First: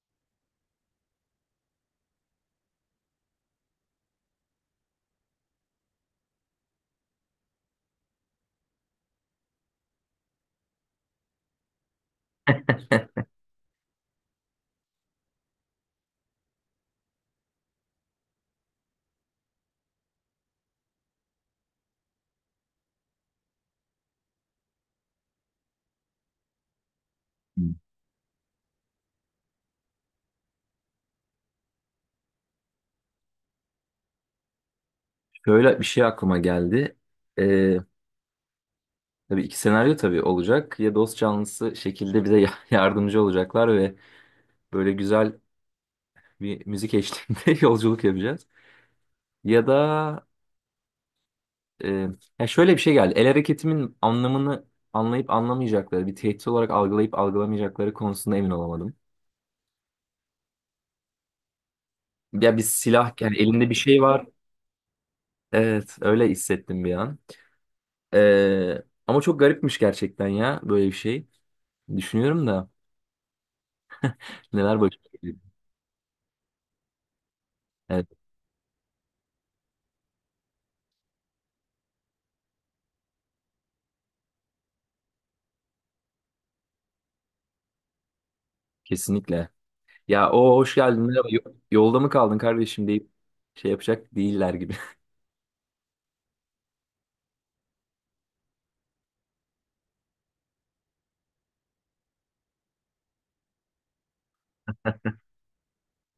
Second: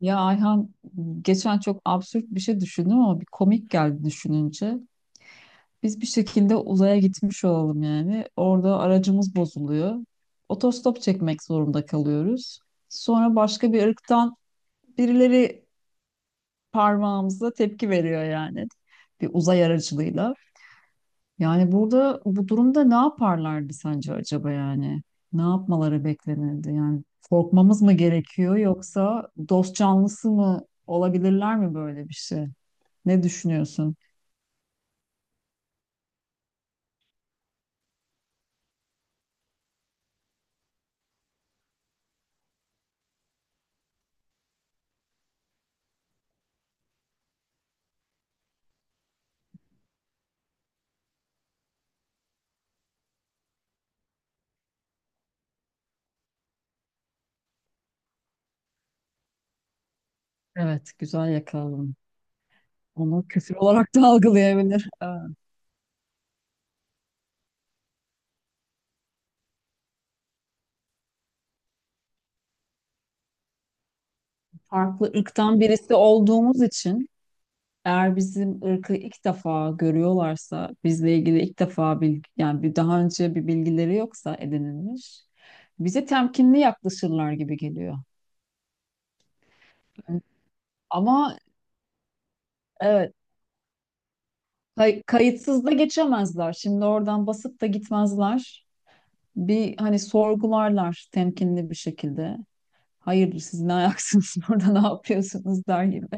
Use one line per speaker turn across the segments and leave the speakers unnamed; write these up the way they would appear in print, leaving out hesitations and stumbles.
Ya Ayhan geçen çok absürt bir şey düşündüm ama bir komik geldi düşününce. Biz bir şekilde uzaya gitmiş olalım yani. Orada aracımız bozuluyor. Otostop çekmek zorunda kalıyoruz. Sonra başka bir ırktan birileri parmağımıza tepki veriyor yani. Bir uzay aracılığıyla. Yani burada bu durumda ne yaparlardı sence acaba yani? Ne yapmaları beklenirdi? Yani
Hmm.
korkmamız mı gerekiyor yoksa dost canlısı mı olabilirler mi böyle bir şey? Ne düşünüyorsun?
Şöyle bir şey aklıma geldi. Ee, tabii iki senaryo olacak. Ya dost canlısı şekilde bize yardımcı olacaklar ve böyle güzel bir müzik eşliğinde yolculuk yapacağız. Ya da e, ya şöyle bir şey geldi. El hareketimin anlamını anlayıp anlamayacakları, bir tehdit olarak algılayıp algılamayacakları konusunda emin olamadım.
Evet, güzel yakaladın.
Ya bir silah,
Onu
yani
küfür
elinde bir
olarak
şey
da
var.
algılayabilir.
Evet, öyle hissettim bir an. Ama çok garipmiş gerçekten ya böyle bir şey. Düşünüyorum da neler başına
Farklı
gelebilir.
ırktan birisi olduğumuz için eğer bizim ırkı ilk defa görüyorlarsa, bizle ilgili ilk defa bilgi, yani bir daha önce bir bilgileri yoksa edinilmiş, bize temkinli yaklaşırlar gibi geliyor.
Kesinlikle. Ya o hoş geldin merhaba
Ama
yolda mı kaldın kardeşim deyip
evet,
şey yapacak değiller gibi.
kayıtsız da geçemezler. Şimdi oradan basıp da gitmezler. Bir hani sorgularlar temkinli bir şekilde. Hayırdır siz ne ayaksınız orada ne yapıyorsunuz der gibi.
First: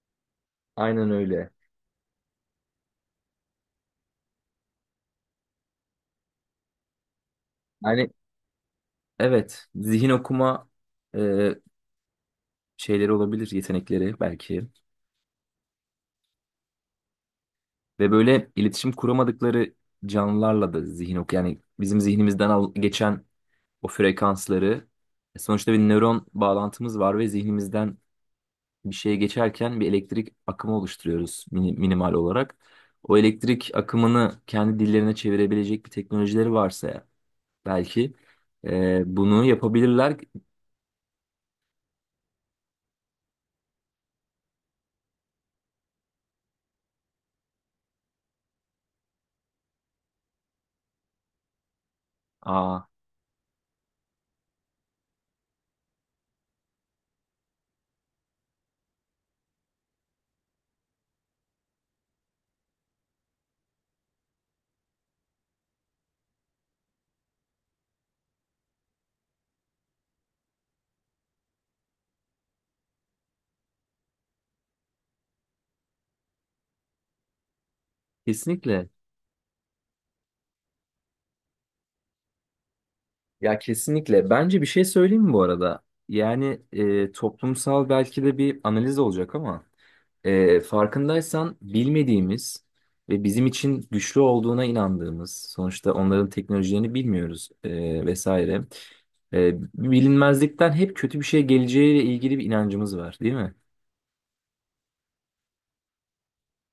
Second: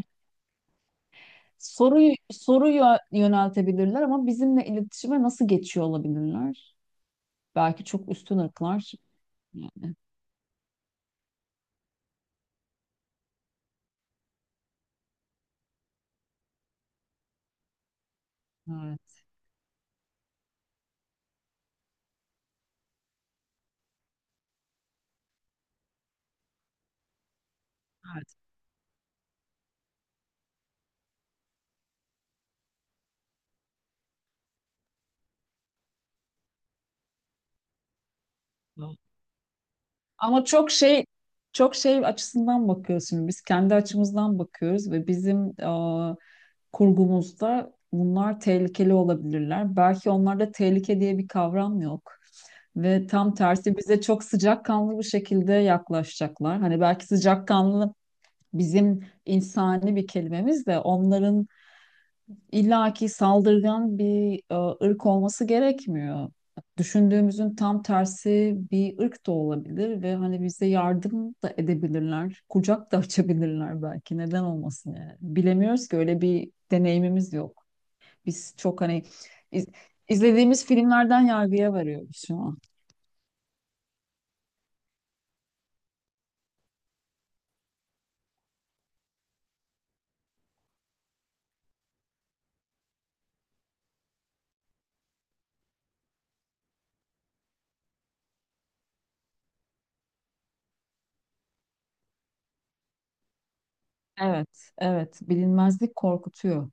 Aynen öyle.
Soruyu yöneltebilirler ama bizimle iletişime nasıl geçiyor olabilirler? Belki çok
Yani
üstün ırklar.
evet
Yani,
zihin okuma e, şeyleri olabilir yetenekleri belki ve böyle iletişim
evet,
kuramadıkları canlılarla da zihin ok yani bizim zihnimizden geçen o frekansları, sonuçta bir nöron bağlantımız var ve zihnimizden
evet.
bir şeye geçerken bir elektrik akımı oluşturuyoruz minimal olarak. O elektrik akımını kendi dillerine çevirebilecek bir teknolojileri varsa ya, belki
Doğru.
bunu yapabilirler.
Ama çok şey açısından bakıyoruz şimdi. Biz kendi açımızdan bakıyoruz ve bizim kurgumuzda bunlar tehlikeli olabilirler. Belki onlarda tehlike diye bir kavram yok.
Aa,
Ve tam tersi bize çok sıcakkanlı bir şekilde yaklaşacaklar. Hani belki sıcakkanlı bizim insani bir kelimemiz de onların illaki saldırgan bir ırk olması gerekmiyor. Düşündüğümüzün tam tersi bir ırk da olabilir ve hani bize yardım da edebilirler. Kucak da açabilirler belki. Neden olmasın yani? Bilemiyoruz ki öyle bir deneyimimiz yok. Biz çok
kesinlikle.
hani iz- izlediğimiz filmlerden yargıya varıyoruz şu an.
Ya kesinlikle. Bence bir şey söyleyeyim mi bu arada? Yani toplumsal belki de bir analiz olacak ama farkındaysan bilmediğimiz ve bizim için güçlü olduğuna inandığımız, sonuçta onların teknolojilerini bilmiyoruz vesaire. Bilinmezlikten hep kötü bir şey geleceğiyle ilgili bir inancımız var, değil mi?
Evet, evet. Bilinmezlik korkutuyor.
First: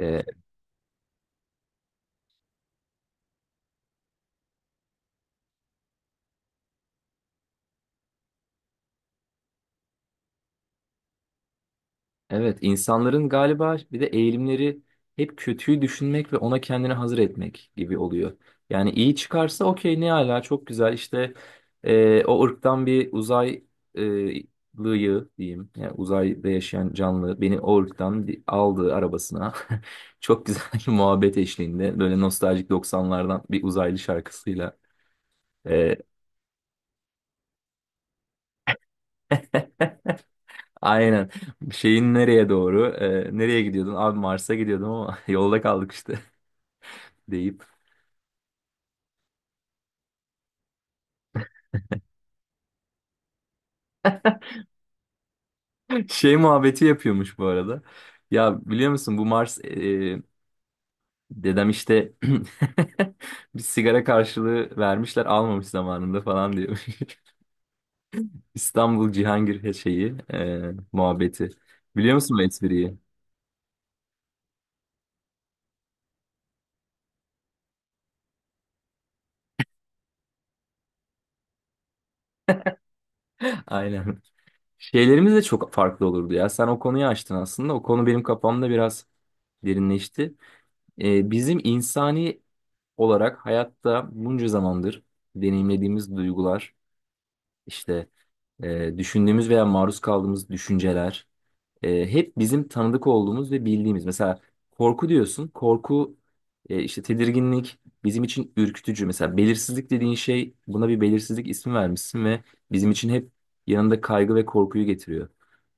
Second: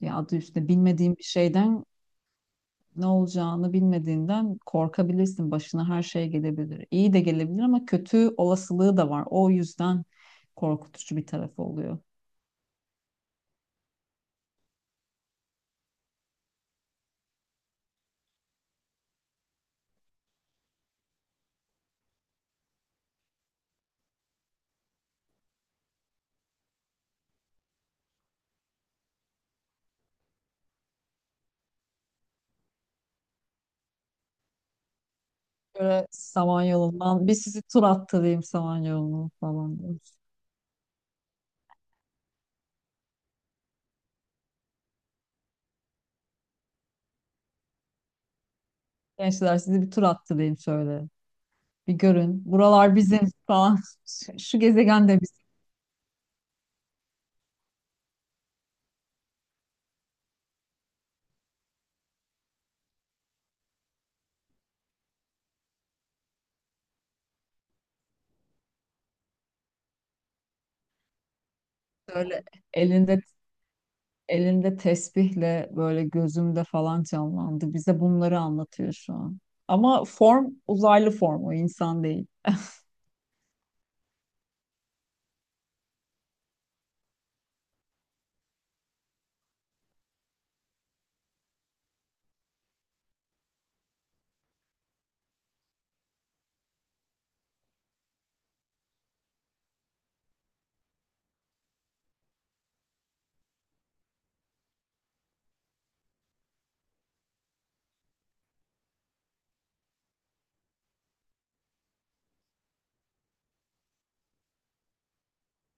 Ya adı üstünde bilmediğin bir şeyden ne olacağını bilmediğinden korkabilirsin. Başına her şey gelebilir. İyi de gelebilir ama kötü olasılığı da var. O yüzden korkutucu bir tarafı oluyor.
Evet, insanların galiba bir de eğilimleri hep kötüyü düşünmek ve ona kendini hazır etmek gibi oluyor. Yani iyi çıkarsa okey ne ala çok güzel işte, o ırktan bir uzaylıyı diyeyim. Yani uzayda yaşayan canlı beni o ırktan bir aldı arabasına. Çok güzel bir muhabbet eşliğinde böyle nostaljik doksanlardan bir uzaylı şarkısıyla. E,
Böyle Samanyolu'ndan bir sizi tur attırayım Samanyolu'nu falan diyoruz.
aynen şeyin nereye doğru, nereye gidiyordun abi? Mars'a gidiyordum ama yolda kaldık işte deyip.
Gençler sizi bir tur attırayım şöyle. Bir görün. Buralar bizim falan. Şu şu gezegen de.
Şey muhabbeti yapıyormuş bu arada. Ya biliyor musun bu Mars dedem işte bir sigara karşılığı vermişler almamış zamanında falan diyor. İstanbul Cihangir şeyi muhabbeti. Biliyor musun bu
Böyle
espriyi?
elinde elinde tesbihle böyle gözümde falan canlandı. Bize bunları anlatıyor şu an. Ama form uzaylı form o insan değil.
Aynen. Şeylerimiz de çok farklı olurdu ya. Sen o konuyu açtın aslında. O konu benim kafamda biraz derinleşti. Bizim insani olarak hayatta bunca zamandır deneyimlediğimiz duygular işte, düşündüğümüz veya maruz kaldığımız düşünceler, hep bizim tanıdık olduğumuz ve bildiğimiz. Mesela korku diyorsun. Korku, işte tedirginlik bizim için ürkütücü. Mesela belirsizlik dediğin şey, buna bir belirsizlik ismi vermişsin ve bizim için hep yanında kaygı ve korkuyu getiriyor.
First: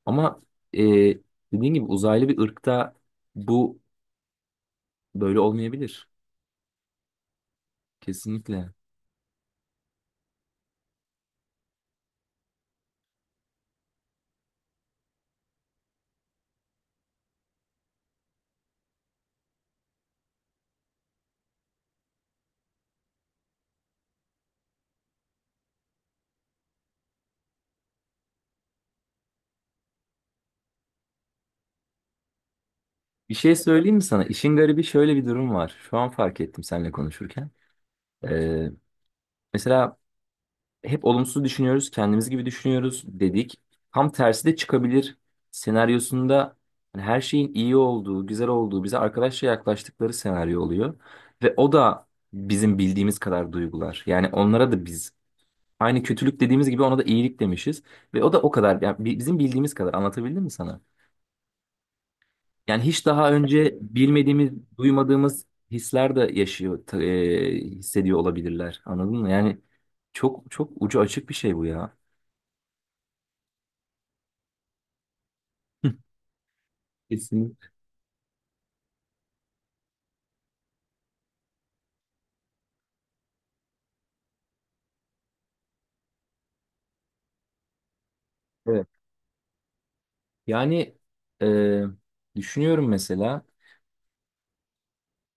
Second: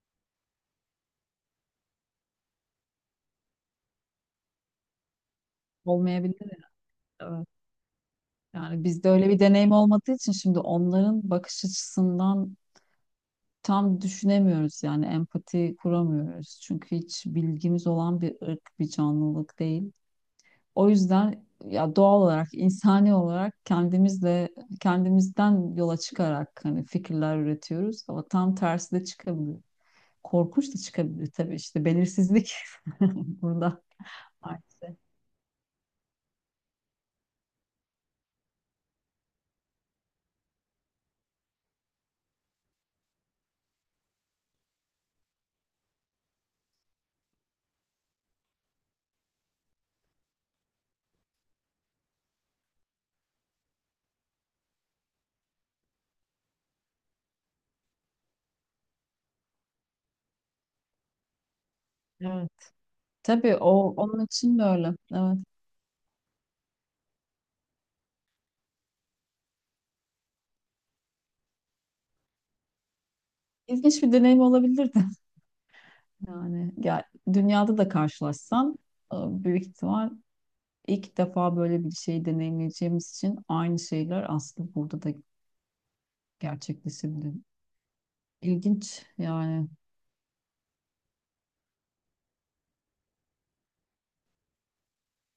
Ama e, dediğin gibi uzaylı bir ırkta bu böyle olmayabilir.
Olmayabilir. Evet.
Kesinlikle.
Yani bizde öyle bir deneyim olmadığı için şimdi onların bakış açısından tam düşünemiyoruz yani empati kuramıyoruz. Çünkü hiç bilgimiz olan bir ırk, bir canlılık değil. O yüzden ya doğal olarak, insani olarak kendimizden yola çıkarak hani fikirler üretiyoruz ama tam tersi de çıkabilir. Korkunç da çıkabilir tabii işte belirsizlik
Bir şey
burada
söyleyeyim mi sana? İşin garibi
maalesef.
şöyle bir durum var. Şu an fark ettim seninle konuşurken. E, mesela hep olumsuz düşünüyoruz, kendimiz gibi düşünüyoruz dedik. Tam tersi de çıkabilir senaryosunda hani her şeyin iyi olduğu, güzel olduğu, bize arkadaşça yaklaştıkları senaryo oluyor. Ve o da bizim bildiğimiz kadar duygular. Yani onlara da biz aynı kötülük dediğimiz gibi ona da iyilik demişiz. Ve o da o kadar, yani bizim bildiğimiz kadar, anlatabildim mi sana?
Evet.
Yani hiç daha
Tabii o
önce
onun
bilmediğimiz,
için de öyle. Evet.
duymadığımız hisler de yaşıyor, hissediyor olabilirler. Anladın mı? Yani çok çok ucu açık bir şey bu ya.
İlginç bir deneyim olabilirdi. Yani ya,
Kesinlikle.
dünyada da karşılaşsam e, büyük ihtimal ilk defa böyle bir şeyi deneyimleyeceğimiz için aynı şeyler aslında burada da gerçekleşebilir.
Evet.
İlginç yani.
Yani e, düşünüyorum mesela,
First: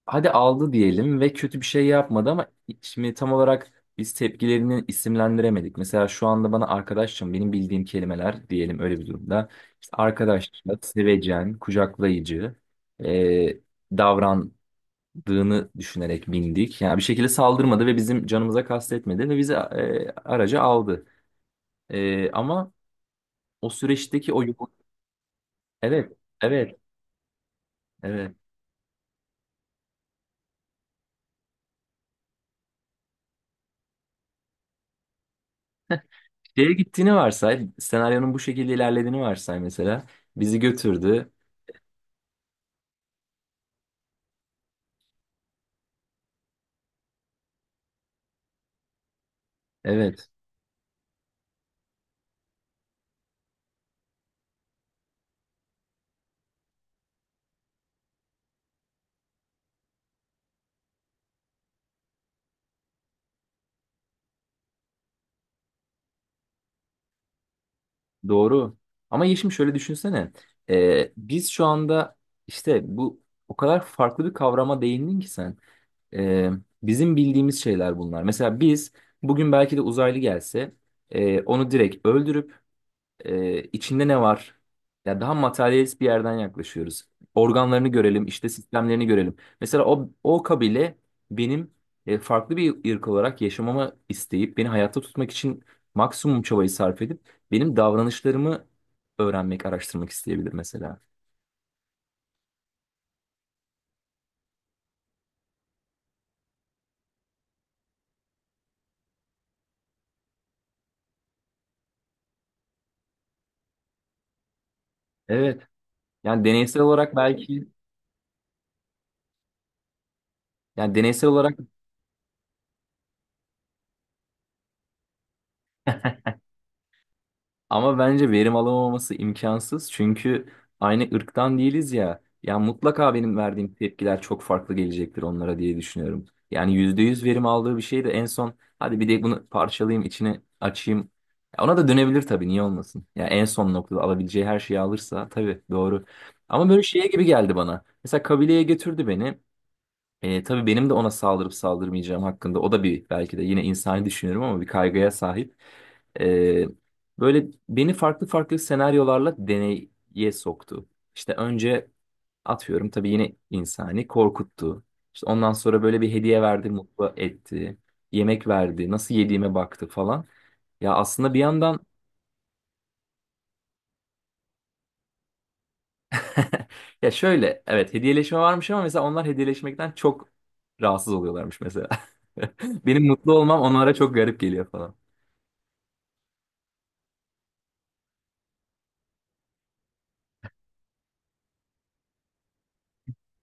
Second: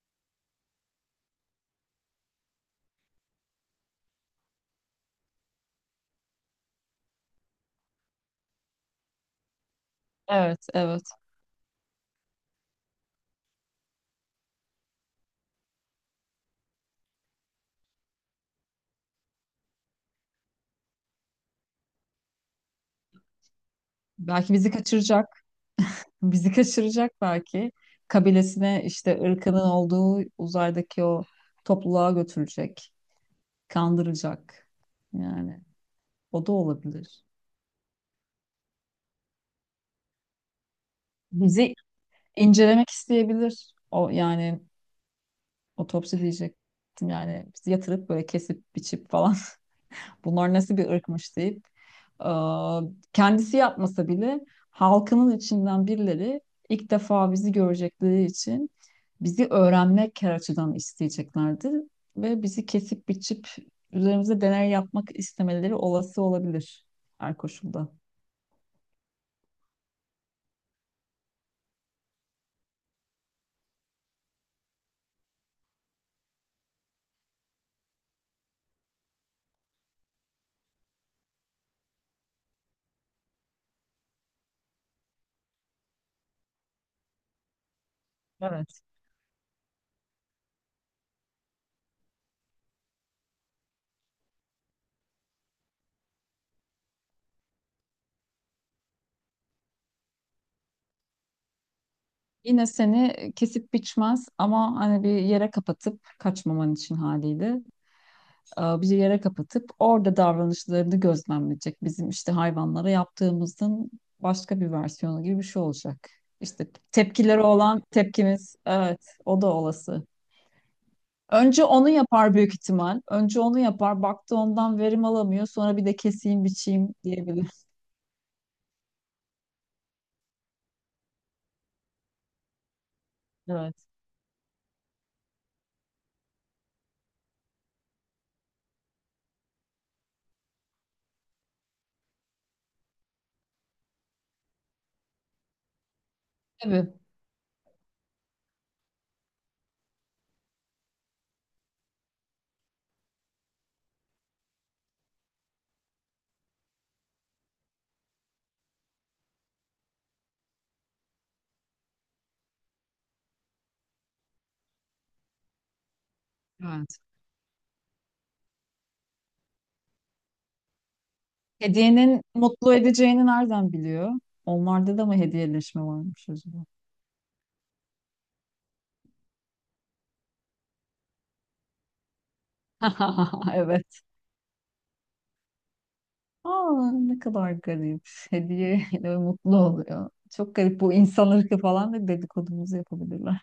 hadi aldı diyelim ve kötü bir şey yapmadı ama şimdi tam olarak biz tepkilerini isimlendiremedik. Mesela şu anda bana arkadaşım, benim bildiğim kelimeler diyelim öyle bir durumda. İşte arkadaşça,
Evet, evet.
sevecen, kucaklayıcı e, davrandığını düşünerek bindik. Yani bir şekilde saldırmadı ve bizim canımıza kastetmedi ve bizi araca aldı. Ama o süreçteki o
Belki
yol...
bizi kaçıracak.
Evet,
Bizi
evet,
kaçıracak belki.
evet.
Kabilesine işte ırkının olduğu uzaydaki o topluluğa götürecek. Kandıracak. Yani o da
Şeye gittiğini
olabilir.
varsay, senaryonun bu şekilde ilerlediğini varsay mesela. Bizi götürdü.
Bizi incelemek isteyebilir. O yani otopsi diyecektim yani bizi yatırıp böyle kesip biçip falan
Evet,
bunlar nasıl bir ırkmış deyip e, kendisi yapmasa bile halkının içinden birileri ilk defa bizi görecekleri için bizi öğrenmek her açıdan isteyeceklerdir ve bizi kesip biçip üzerimize deney yapmak istemeleri olası olabilir her koşulda.
doğru. Ama Yeşim, şöyle düşünsene. Biz şu anda işte bu, o kadar farklı bir kavrama değindin ki sen. Ee, bizim bildiğimiz şeyler bunlar. Mesela biz bugün belki de uzaylı gelse, onu direkt öldürüp, içinde ne var? Ya daha materyalist bir yerden yaklaşıyoruz. Organlarını görelim, işte
Evet.
sistemlerini görelim. Mesela o, o kabile benim farklı bir ırk olarak yaşamama isteyip beni hayatta tutmak için maksimum çabayı sarf edip benim davranışlarımı öğrenmek, araştırmak isteyebilir mesela.
Yine seni kesip biçmez ama hani bir yere kapatıp kaçmaman için haliyle bir yere kapatıp orada davranışlarını gözlemleyecek. Bizim işte hayvanlara yaptığımızın başka bir versiyonu gibi bir
Evet.
şey olacak.
Yani
İşte
deneysel olarak
tepkileri
belki,
olan tepkimiz evet o da olası.
yani deneysel olarak.
Önce onu yapar büyük ihtimal. Önce onu yapar. Baktı ondan verim alamıyor. Sonra bir de keseyim biçeyim diyebilir.
Ama bence verim alamaması imkansız. Çünkü aynı ırktan değiliz ya. Ya mutlaka benim verdiğim
Evet.
tepkiler çok farklı gelecektir onlara diye düşünüyorum. Yani %100 verim aldığı bir şey de en son, hadi bir de bunu parçalayayım içine açayım. Ya ona da dönebilir tabii, niye olmasın. Ya en son noktada alabileceği her şeyi alırsa tabii, doğru. Ama böyle
Tabii.
şeye gibi geldi bana. Mesela kabileye götürdü beni. Tabii benim de ona saldırıp saldırmayacağım hakkında o da, bir belki de yine insani düşünüyorum ama, bir kaygıya sahip. E, böyle beni farklı farklı senaryolarla deneye soktu. İşte önce, atıyorum tabii yine insani, korkuttu. İşte ondan sonra böyle bir hediye verdi,
Evet.
mutlu etti. Yemek verdi, nasıl yediğime baktı falan. Ya aslında bir yandan
Hediyenin mutlu edeceğini nereden biliyor? Onlarda da mı hediyeleşme varmış acaba?
ya şöyle, evet hediyeleşme varmış ama mesela onlar hediyeleşmekten çok rahatsız oluyorlarmış mesela. Benim mutlu olmam onlara
Evet.
çok garip geliyor falan.
Aa, ne kadar garip. Hediyeyle mutlu oluyor. Çok garip bu insan ırkı falan da dedikodumuzu yapabilirler.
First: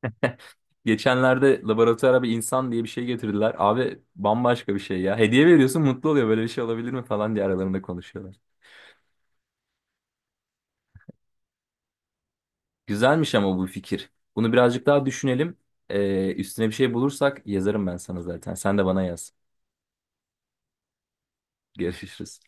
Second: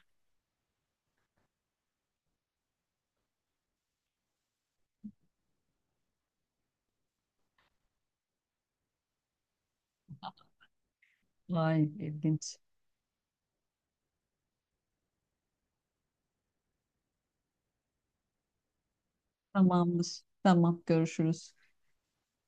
Geçenlerde laboratuvara bir insan diye bir şey getirdiler. Abi bambaşka bir şey ya. Hediye veriyorsun mutlu oluyor, böyle bir şey olabilir mi falan diye aralarında konuşuyorlar.
Vay ilginç.
Güzelmiş ama bu fikir. Bunu birazcık daha düşünelim. Üstüne bir şey bulursak yazarım ben sana zaten. Sen de bana yaz.
Tamamdır. Tamam görüşürüz.
Görüşürüz.